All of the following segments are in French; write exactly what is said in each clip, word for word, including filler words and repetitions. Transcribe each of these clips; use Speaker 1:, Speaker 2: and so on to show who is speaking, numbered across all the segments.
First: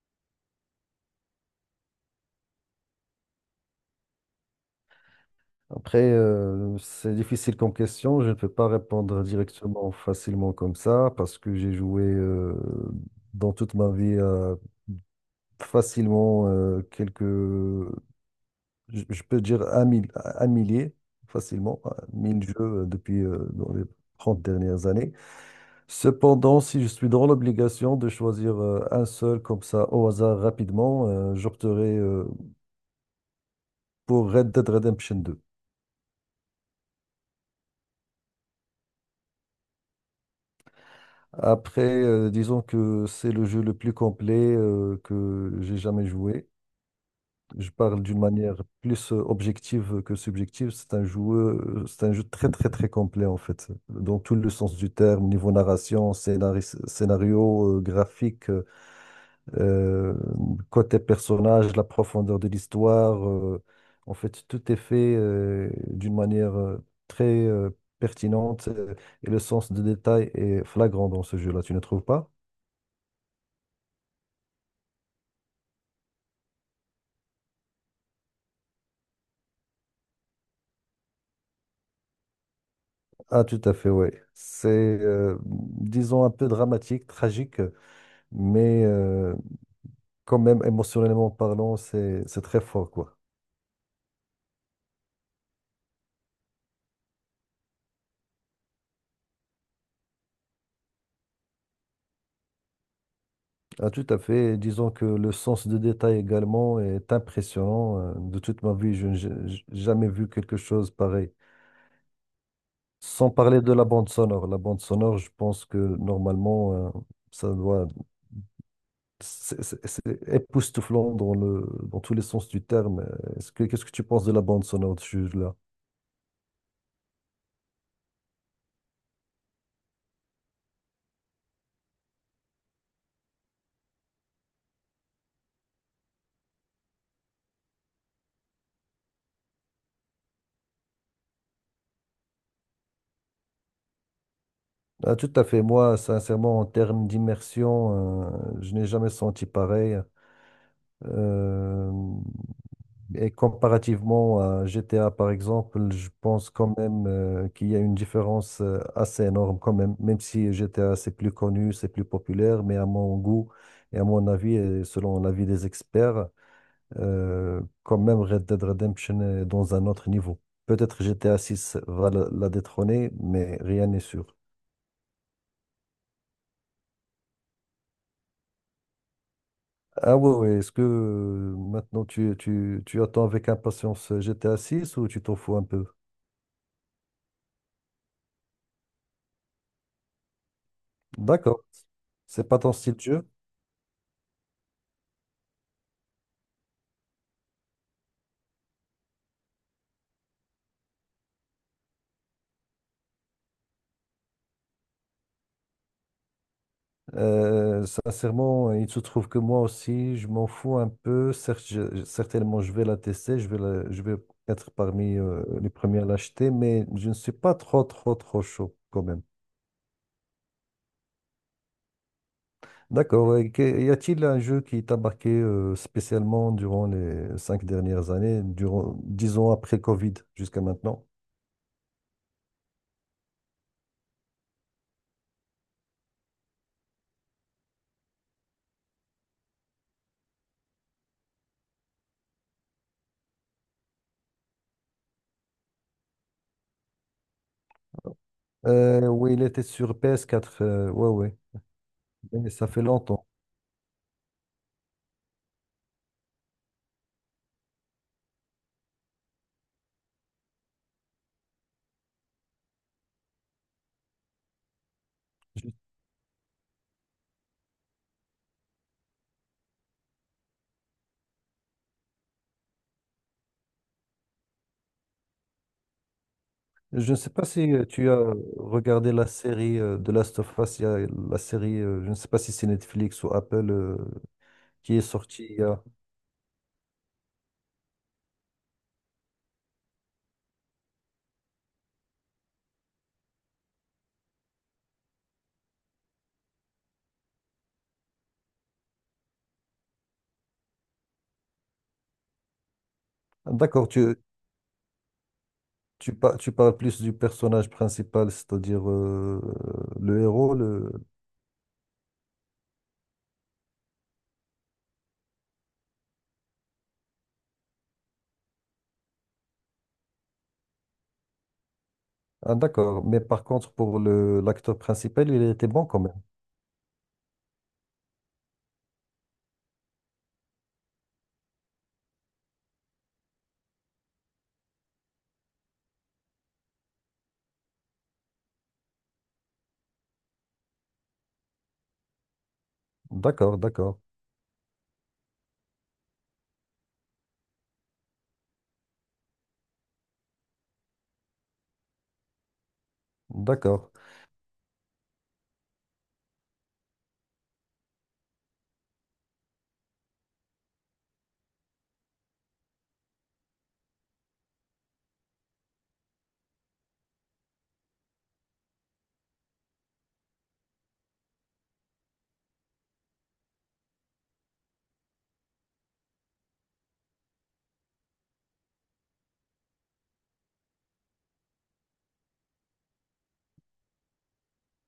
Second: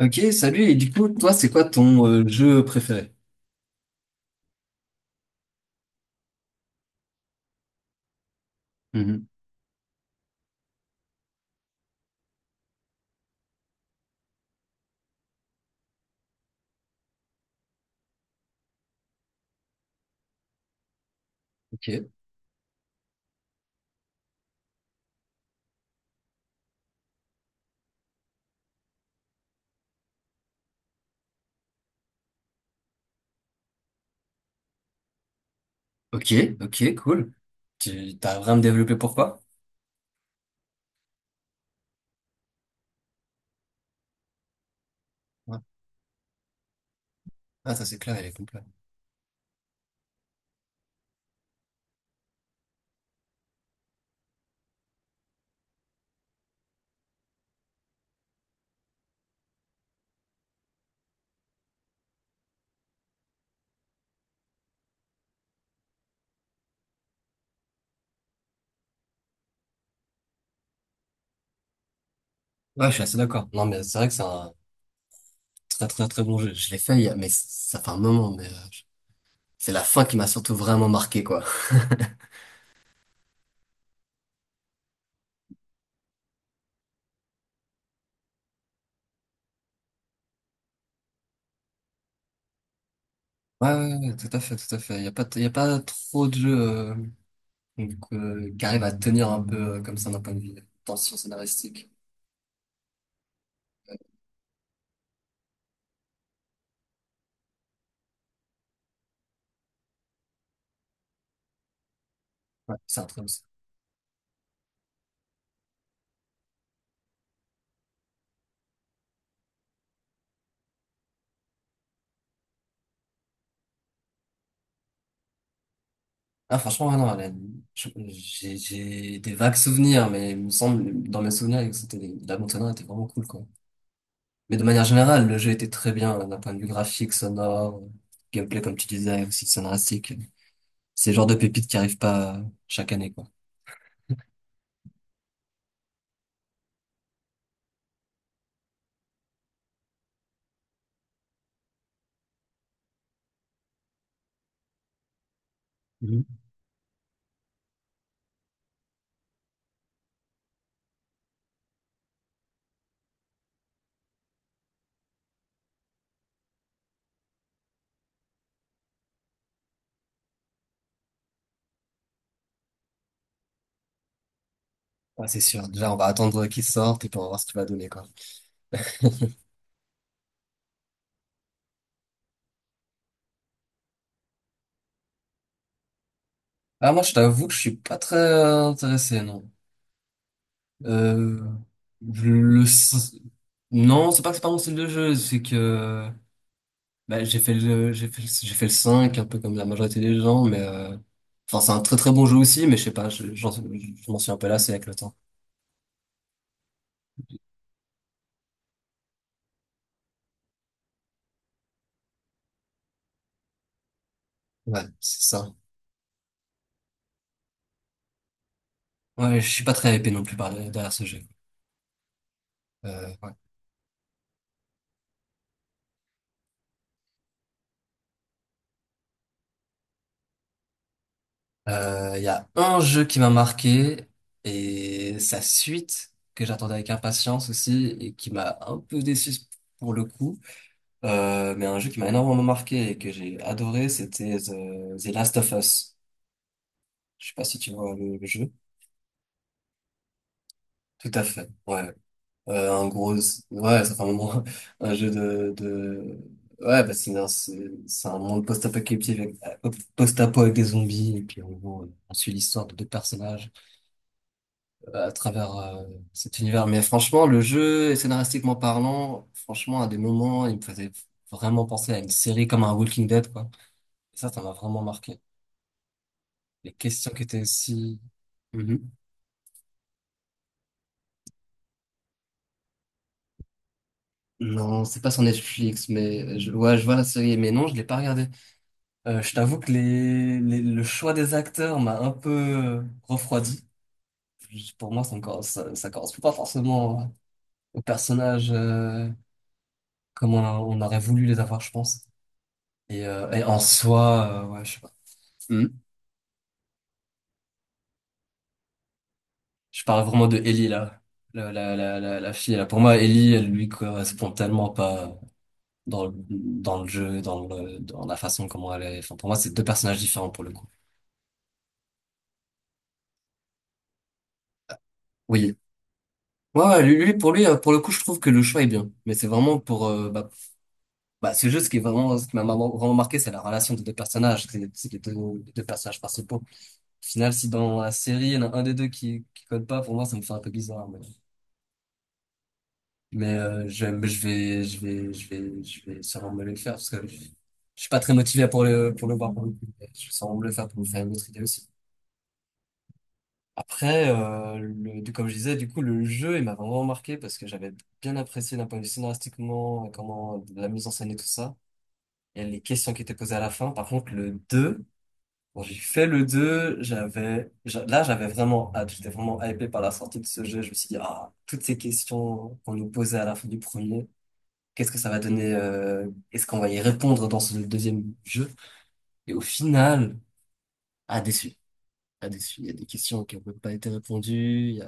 Speaker 1: Ok, salut. Et du coup, toi, c'est quoi ton euh, jeu préféré?
Speaker 2: Après, euh, c'est difficile comme question. Je ne peux pas répondre
Speaker 1: Mhm.
Speaker 2: directement, facilement comme ça, parce que j'ai joué euh, dans toute ma vie euh, facilement euh, quelques, je je peux dire un, mil- un millier, facilement,
Speaker 1: Ok,
Speaker 2: euh, mille jeux euh, depuis euh, dans les trente dernières années. Cependant, si je suis dans l'obligation de choisir euh, un seul comme ça au hasard rapidement, euh, j'opterai euh, pour Red Dead Redemption deux.
Speaker 1: ok, ok, cool. Tu t'as vraiment développé pourquoi?
Speaker 2: Après, euh, disons que c'est le jeu le plus complet euh, que
Speaker 1: Ouais.
Speaker 2: j'ai jamais joué. Je
Speaker 1: Ah, ça c'est
Speaker 2: parle
Speaker 1: clair,
Speaker 2: d'une
Speaker 1: il est complet.
Speaker 2: manière plus euh, objective que subjective. C'est un jeu, euh, c'est un jeu très très très complet en fait, dans tout le sens du terme, niveau narration, scénaris- scénario, euh, graphique, euh, côté personnage, la profondeur de l'histoire. Euh, en fait, tout est fait euh, d'une manière euh, très euh, pertinente euh, et le sens de détail est flagrant dans ce jeu-là. Tu ne trouves pas?
Speaker 1: Ouais, je suis assez d'accord. Non, mais c'est vrai que c'est un très très très bon jeu. Je l'ai fait, il y a- mais ça fait un moment. Mais euh, je- c'est la fin qui m'a surtout vraiment marqué, quoi.
Speaker 2: Ah, tout à fait, oui. C'est, euh, disons, un peu dramatique, tragique, mais euh, quand même, émotionnellement parlant, c'est, c'est très fort, quoi.
Speaker 1: Ouais, ouais, ouais, tout à fait, tout à fait. Il y a pas, t- il y a pas trop de jeux euh, donc, euh, qui arrivent à tenir un peu euh, comme ça d'un point de vue tension scénaristique.
Speaker 2: Ah, tout à fait. Et disons que le sens de détail également est impressionnant. Euh, De toute ma vie, je n'ai j- j- jamais vu quelque chose pareil.
Speaker 1: Ouais, c'est un truc.
Speaker 2: Sans parler de la bande sonore. La bande sonore, je pense que normalement, euh, ça doit... C'est c'est- c'est époustouflant dans le, dans tous les sens du terme. Est-ce que, qu'est-ce que tu penses de la bande sonore, là?
Speaker 1: Ah, franchement, ah non, elle a- je- j'ai j'ai des vagues souvenirs, mais il me semble, dans mes souvenirs, que c'était, des- la Montana était vraiment cool, quoi. Mais de manière générale, le jeu était très bien, d'un point de vue graphique, sonore, gameplay, comme tu disais, aussi scénaristique. C'est le genre de pépite qui arrive pas chaque année, quoi.
Speaker 2: Ah, tout à fait. Moi, sincèrement, en termes d'immersion, euh, je n'ai jamais senti pareil. Euh, et comparativement à G T A, par exemple, je
Speaker 1: Mhm.
Speaker 2: pense quand même euh, qu'il y a une différence euh, assez énorme quand même. Même si G T A, c'est plus connu, c'est plus populaire, mais à mon goût et à mon avis, et selon l'avis des experts, euh, quand même Red Dead Redemption est dans un autre niveau. Peut-être G T A six va la la détrôner, mais rien n'est sûr.
Speaker 1: Ah, c'est sûr. Déjà, on va attendre qu'il sorte et puis on va voir ce qu'il va donner, quoi.
Speaker 2: Ah ouais, ouais. Est-ce que euh, maintenant tu, tu, tu attends avec impatience G T A six ou tu t'en fous un peu?
Speaker 1: Ah, moi, je t'avoue que je suis pas très euh, intéressé, non. Euh,
Speaker 2: D'accord. C'est pas
Speaker 1: le,
Speaker 2: ton style de jeu.
Speaker 1: Non, c'est pas que c'est pas mon style de jeu, c'est que bah, j'ai fait le j'ai fait le, j'ai fait le cinq un peu comme la majorité des gens mais euh, enfin c'est un très très bon jeu aussi mais je sais pas, je, j'en- je m'en suis un peu lassé avec le temps.
Speaker 2: Euh, sincèrement, il se trouve que moi aussi, je m'en fous un peu. Certes, je- certainement, je vais la tester, je vais la- je vais être
Speaker 1: Ouais,
Speaker 2: parmi
Speaker 1: c'est
Speaker 2: euh,
Speaker 1: ça.
Speaker 2: les premiers à l'acheter, mais je ne suis pas trop, trop, trop chaud quand même.
Speaker 1: Ouais, je suis pas très hypé non plus par derrière ce jeu. Euh, ouais.
Speaker 2: D'accord. Et que- Y a-t-il un jeu qui t'a marqué euh, spécialement durant les cinq dernières années, durant, disons après le Covid jusqu'à maintenant?
Speaker 1: Euh, il y a un jeu qui m'a marqué et sa suite que j'attendais avec impatience aussi et qui m'a un peu déçu pour le coup. Euh, mais un jeu qui m'a énormément marqué et que j'ai adoré, c'était The, The Last of Us. Je sais pas si tu vois le, le jeu.
Speaker 2: Euh, oui, il était sur ps quatre. Euh, ouais,
Speaker 1: Tout à
Speaker 2: ouais.
Speaker 1: fait. Ouais.
Speaker 2: Mais ça
Speaker 1: Euh,
Speaker 2: fait
Speaker 1: un gros.
Speaker 2: longtemps.
Speaker 1: Ouais, ça fait un moment. Un jeu de, de... Ouais, bah c'est un, c'est c'est un monde post-apocalyptique avec, post-apo avec des zombies. Et puis en gros, euh, on suit l'histoire de deux personnages euh, à travers
Speaker 2: Je
Speaker 1: euh, cet univers. Mais franchement, le jeu, scénaristiquement parlant, franchement, à des moments, il me faisait vraiment penser à une série comme un Walking Dead, quoi. Et ça, ça m'a vraiment marqué. Les questions
Speaker 2: je ne
Speaker 1: qui
Speaker 2: sais
Speaker 1: étaient
Speaker 2: pas si euh,
Speaker 1: aussi...
Speaker 2: tu as regardé la série euh, de Last of Us. Il y a la série, euh, je ne sais pas si c'est Netflix ou Apple euh,
Speaker 1: Non,
Speaker 2: qui est
Speaker 1: c'est pas sur
Speaker 2: sortie. il y a-
Speaker 1: Netflix, mais je, ouais, je vois la série, mais non, je l'ai pas regardée. Euh, je t'avoue que les, les- le choix des acteurs m'a un peu euh, refroidi. Juste pour moi, ça ne correspond ça, ça correspond pas forcément aux personnages euh, comme on, on aurait voulu les avoir, je pense. Et, euh, et
Speaker 2: Ah,
Speaker 1: en
Speaker 2: d'accord, tu,
Speaker 1: soi, euh, ouais, je sais pas. Hmm.
Speaker 2: tu, par- tu parles plus du personnage principal, c'est-à-dire euh,
Speaker 1: Je parle
Speaker 2: le
Speaker 1: vraiment de
Speaker 2: héros.
Speaker 1: Ellie
Speaker 2: Le...
Speaker 1: là, la, la, la, la, la fille là. Pour moi, Ellie, elle lui correspond tellement pas dans le, dans le jeu, dans le, dans la façon comment elle est. Enfin, pour moi, c'est deux personnages différents pour le coup.
Speaker 2: Ah, d'accord. Mais par contre, pour le, l'acteur principal, il
Speaker 1: Oui,
Speaker 2: était bon quand même.
Speaker 1: ouais, ouais, lui, lui, pour lui, euh, pour le coup, je trouve que le choix est bien. Mais c'est vraiment pour, euh, bah, bah, c'est juste ce qui est vraiment, ce qui m'a vraiment vraiment marqué, c'est la relation des deux personnages, c'est c'est les deux, les deux personnages principaux. Au final, si dans la série, il y en a un des deux qui, qui code pas, pour moi, ça me fait un peu bizarre. Mais, mais,
Speaker 2: D'accord,
Speaker 1: euh, je,
Speaker 2: d'accord,
Speaker 1: mais je vais, je vais, je vais, je vais sûrement me le faire parce que je suis pas très motivé pour le, pour le voir pour le coup. Mais je vais sûrement me le faire pour me faire une autre idée aussi.
Speaker 2: d'accord.
Speaker 1: Après, euh, le, du- comme je disais, du coup, le jeu, il m'a vraiment marqué parce que j'avais bien apprécié d'un point de vue scénaristiquement, comment la mise en scène et tout ça, et les questions qui étaient posées à la fin. Par contre, le deux quand j'ai fait le deux j'avais, j'a- là, j'avais vraiment hâte, j'étais vraiment hypé par la sortie de ce jeu. Je me suis dit, ah, toutes ces questions qu'on nous posait à la fin du premier, qu'est-ce que ça va donner, euh, est-ce qu'on va y répondre dans ce deuxième jeu? Et au final, ah, déçu. Ah, déçu. Il y a des questions qui n'ont même pas été répondues.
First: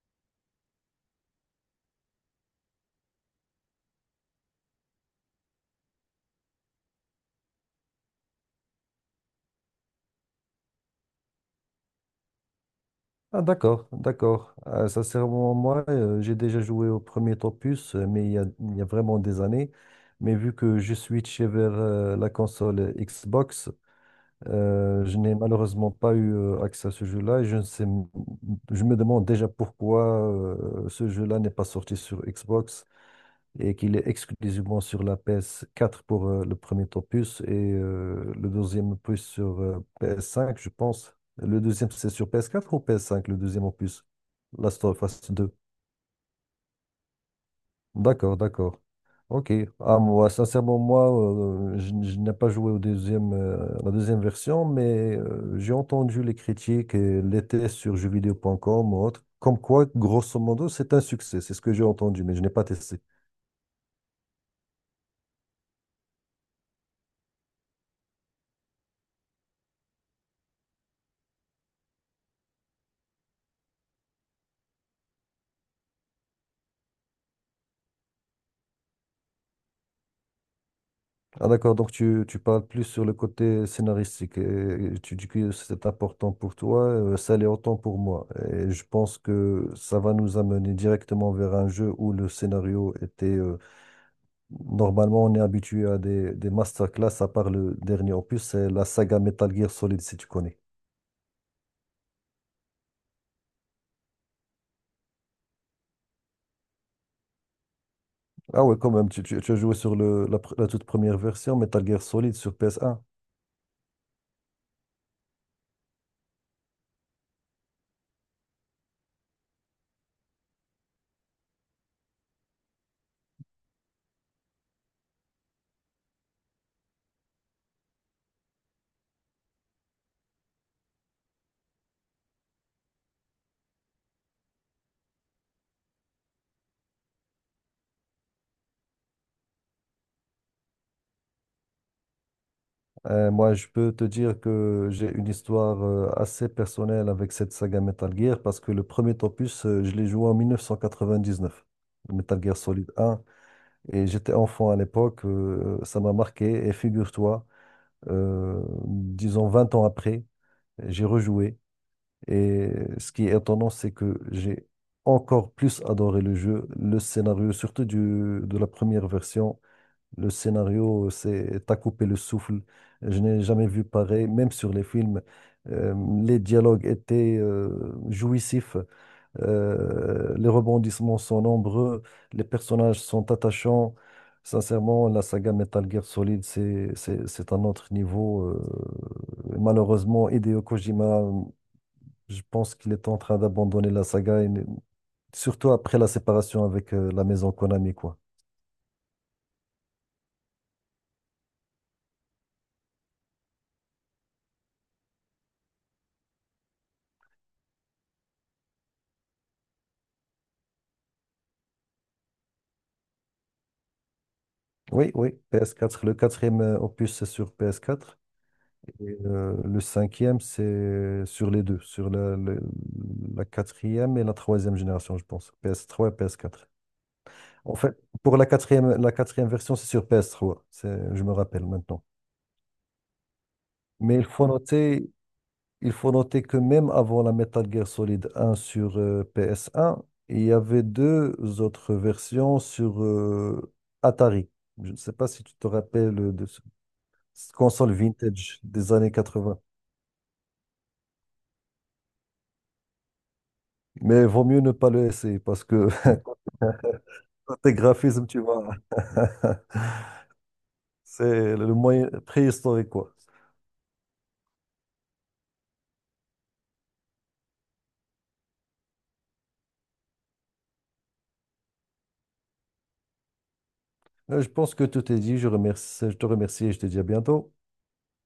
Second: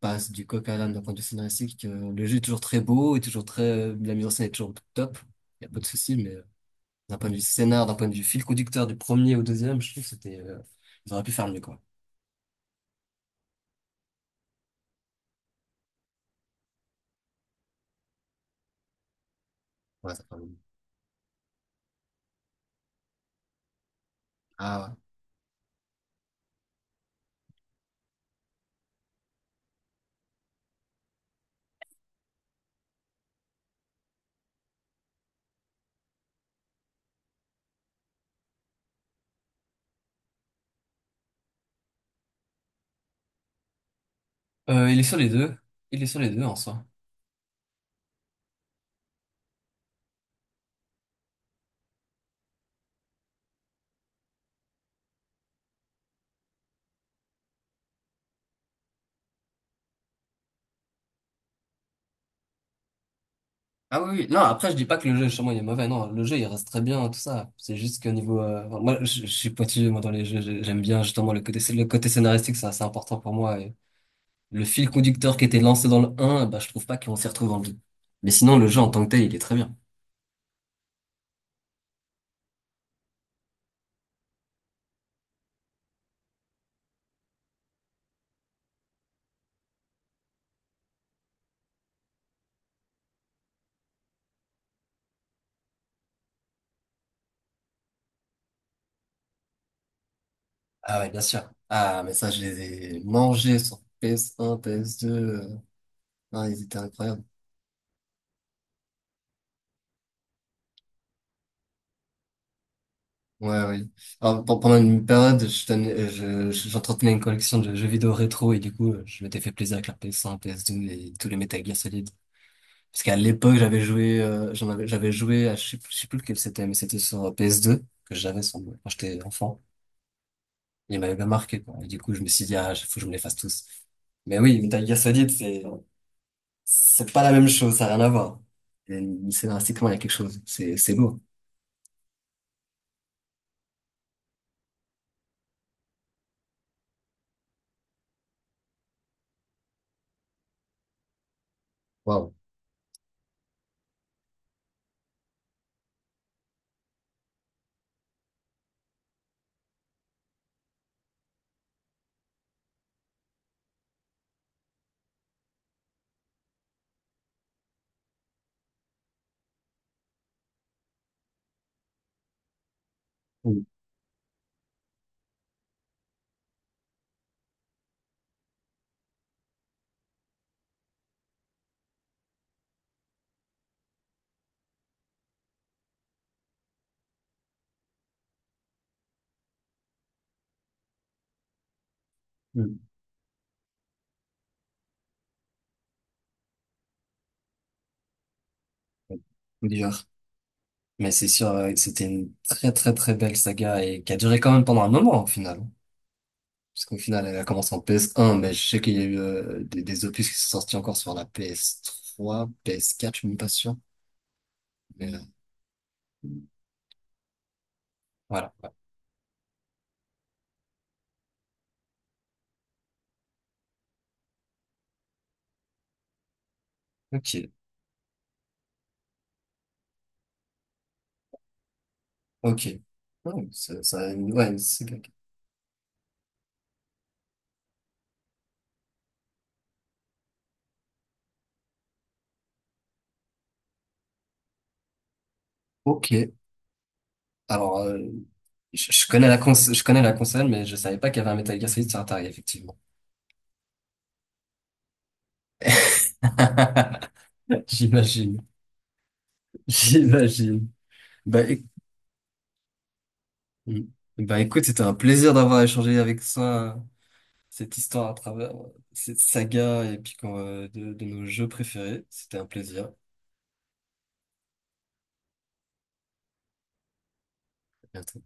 Speaker 1: Passe du coq à l'âne d'un point de vue scénaristique. Euh, le jeu est toujours très beau est toujours très, euh, la mise en scène est toujours top. Il n'y a pas de souci, mais euh, d'un point de vue scénar, d'un point de vue fil conducteur du premier au deuxième, je trouve que c'était, euh, ils auraient pu faire mieux, quoi.
Speaker 2: Ah, d'accord, d'accord. Euh, sincèrement, moi, euh, j'ai déjà joué au premier Topus, euh, mais il y a, il y a vraiment des années.
Speaker 1: Voilà, ça fait
Speaker 2: Mais
Speaker 1: un
Speaker 2: vu
Speaker 1: moment.
Speaker 2: que je suis switché vers euh, la console Xbox,
Speaker 1: Ah
Speaker 2: euh, je n'ai malheureusement pas eu euh, accès à ce jeu-là. Et je ne sais, m- je me demande déjà pourquoi euh, ce jeu-là n'est pas sorti sur Xbox et qu'il est exclusivement sur la P S quatre pour euh, le premier opus et euh, le deuxième opus sur euh, P S cinq, je pense. Le deuxième, c'est sur P S quatre ou P S cinq, le deuxième opus?
Speaker 1: ouais.
Speaker 2: Last
Speaker 1: Euh, il
Speaker 2: of
Speaker 1: est sur les
Speaker 2: Us deux.
Speaker 1: deux. Il est sur les deux en soi.
Speaker 2: D'accord, d'accord. Ok. Ah, moi, sincèrement, moi, euh, je, je n'ai pas joué au deuxième, euh, la deuxième version, mais euh, j'ai entendu les critiques et les tests sur jeuxvideo point com ou autre, comme quoi, grosso modo, c'est un succès. C'est ce que j'ai entendu, mais je n'ai pas testé.
Speaker 1: Ah oui, oui. Non, après, je dis pas que le jeu, chez moi, il est mauvais. Non, le jeu, il reste très bien, tout ça. C'est juste qu'au niveau, euh, enfin, moi, je, je suis pointilleux, moi, dans les jeux. J'ai- J'aime bien, justement, le côté, le côté scénaristique, c'est assez important pour moi. Et le fil conducteur qui était lancé dans le un, bah, je trouve pas qu'on s'y retrouve dans le deux. Mais sinon, le jeu en tant que tel, il est très bien.
Speaker 2: Ah, d'accord, donc tu, tu parles plus sur le côté scénaristique et tu dis que c'est important pour toi, euh, ça l'est autant pour moi. Et je pense que ça va nous amener directement vers un jeu où le scénario était... euh, normalement, on est habitué à des, des masterclass, à part le dernier opus, c'est la saga Metal Gear Solid, si tu connais.
Speaker 1: Ah ouais, bien sûr. Ah, mais ça, je les ai mangés sur P S un, P S deux. euh, Ah, ils étaient incroyables.
Speaker 2: Ah ouais, quand même, tu, tu, tu as joué sur le, la, pr- la toute première version, Metal Gear Solid sur P S un.
Speaker 1: Ouais, ouais. Alors, pe- pendant une période, je tenais- euh, je- je- j'entretenais une collection de jeux vidéo rétro et du coup, euh, je m'étais fait plaisir avec la P S un, P S deux et tous les Metal Gear Solid. Parce qu'à l'époque, j'avais joué, euh, j'en avais, j'avais joué à, je sais, plus- je sais plus lequel c'était, mais c'était sur P S deux que j'avais sans- quand j'étais enfant. Il m'avait bien marqué, quoi. Et du coup, je me suis dit, ah, faut que je me les fasse tous. Mais oui, Metal Gear Solid, c'est, c'est pas la même chose, ça n'a rien à voir. Et scénaristiquement, il y a quelque chose. C'est, c'est beau.
Speaker 2: Euh, moi, je peux te dire que j'ai une histoire euh, assez personnelle avec cette saga Metal Gear parce que le premier opus, euh, je l'ai joué en mille neuf cent quatre-vingt-dix-neuf, le
Speaker 1: Waouh.
Speaker 2: Metal Gear Solid un, et j'étais enfant à l'époque, euh, ça m'a marqué. Et figure-toi, euh, disons vingt ans après, j'ai rejoué. Et ce qui est étonnant, c'est que j'ai encore plus adoré le jeu, le scénario, surtout du, de la première version. Le scénario, c'est t'as coupé le souffle. Je n'ai
Speaker 1: Oui.
Speaker 2: jamais vu pareil, même sur les films. Euh, les dialogues étaient euh, jouissifs. Euh, les rebondissements sont nombreux. Les personnages sont attachants. Sincèrement, la saga Metal Gear Solid, c'est c'est c'est un autre niveau. euh. Malheureusement, Hideo Kojima, je pense
Speaker 1: Oui.
Speaker 2: qu'il est en train d'abandonner la saga, et- surtout après la séparation avec euh, la maison Konami, quoi.
Speaker 1: Coup dur. Mais c'est sûr, euh, que c'était une très, très, très belle saga et qui a duré quand même pendant un moment, au final. Parce qu'au final, elle a commencé en P S un, mais je sais qu'il y a eu euh, des, des opus qui sont sortis encore sur la P S trois, P S quatre, je suis même pas sûr.
Speaker 2: Oui,
Speaker 1: Mais euh,
Speaker 2: oui, ps quatre. Le quatrième euh, opus, c'est sur ps quatre.
Speaker 1: voilà. Ouais.
Speaker 2: Et euh, le cinquième, c'est sur les deux, sur la, le- la quatrième et la troisième génération, je pense. Ps trois, et ps quatre.
Speaker 1: Ok,
Speaker 2: En fait, pour la quatrième, la quatrième version, c'est sur ps trois. C'est, je me rappelle maintenant.
Speaker 1: ok. Oh, ça, ça a
Speaker 2: Mais il
Speaker 1: une-
Speaker 2: faut
Speaker 1: ouais, une saga.
Speaker 2: noter, il faut noter que même avant la Metal Gear Solid un sur euh, ps un, il y avait deux autres versions sur euh, Atari. Je ne sais pas si tu te
Speaker 1: Ok.
Speaker 2: rappelles de ce
Speaker 1: Alors,
Speaker 2: console
Speaker 1: euh,
Speaker 2: vintage
Speaker 1: je,
Speaker 2: des
Speaker 1: je
Speaker 2: années
Speaker 1: connais la cons
Speaker 2: quatre-vingts.
Speaker 1: je connais la console, mais je savais pas qu'il y avait un Metal Gear Solid sur Atari, effectivement.
Speaker 2: Mais vaut mieux ne pas le essayer parce que tes graphisme, tu
Speaker 1: J'imagine.
Speaker 2: vois,
Speaker 1: J'imagine. Bah,
Speaker 2: c'est
Speaker 1: éc-
Speaker 2: le moyen préhistorique, quoi.
Speaker 1: bah écoute, c'était un plaisir d'avoir échangé avec toi. Cette histoire à travers euh, cette saga et puis quand, euh, de, de nos jeux préférés. C'était un plaisir. À
Speaker 2: Euh, Je pense que tout est dit. Je remercie, je te remercie et je te dis à bientôt.
Speaker 1: bientôt.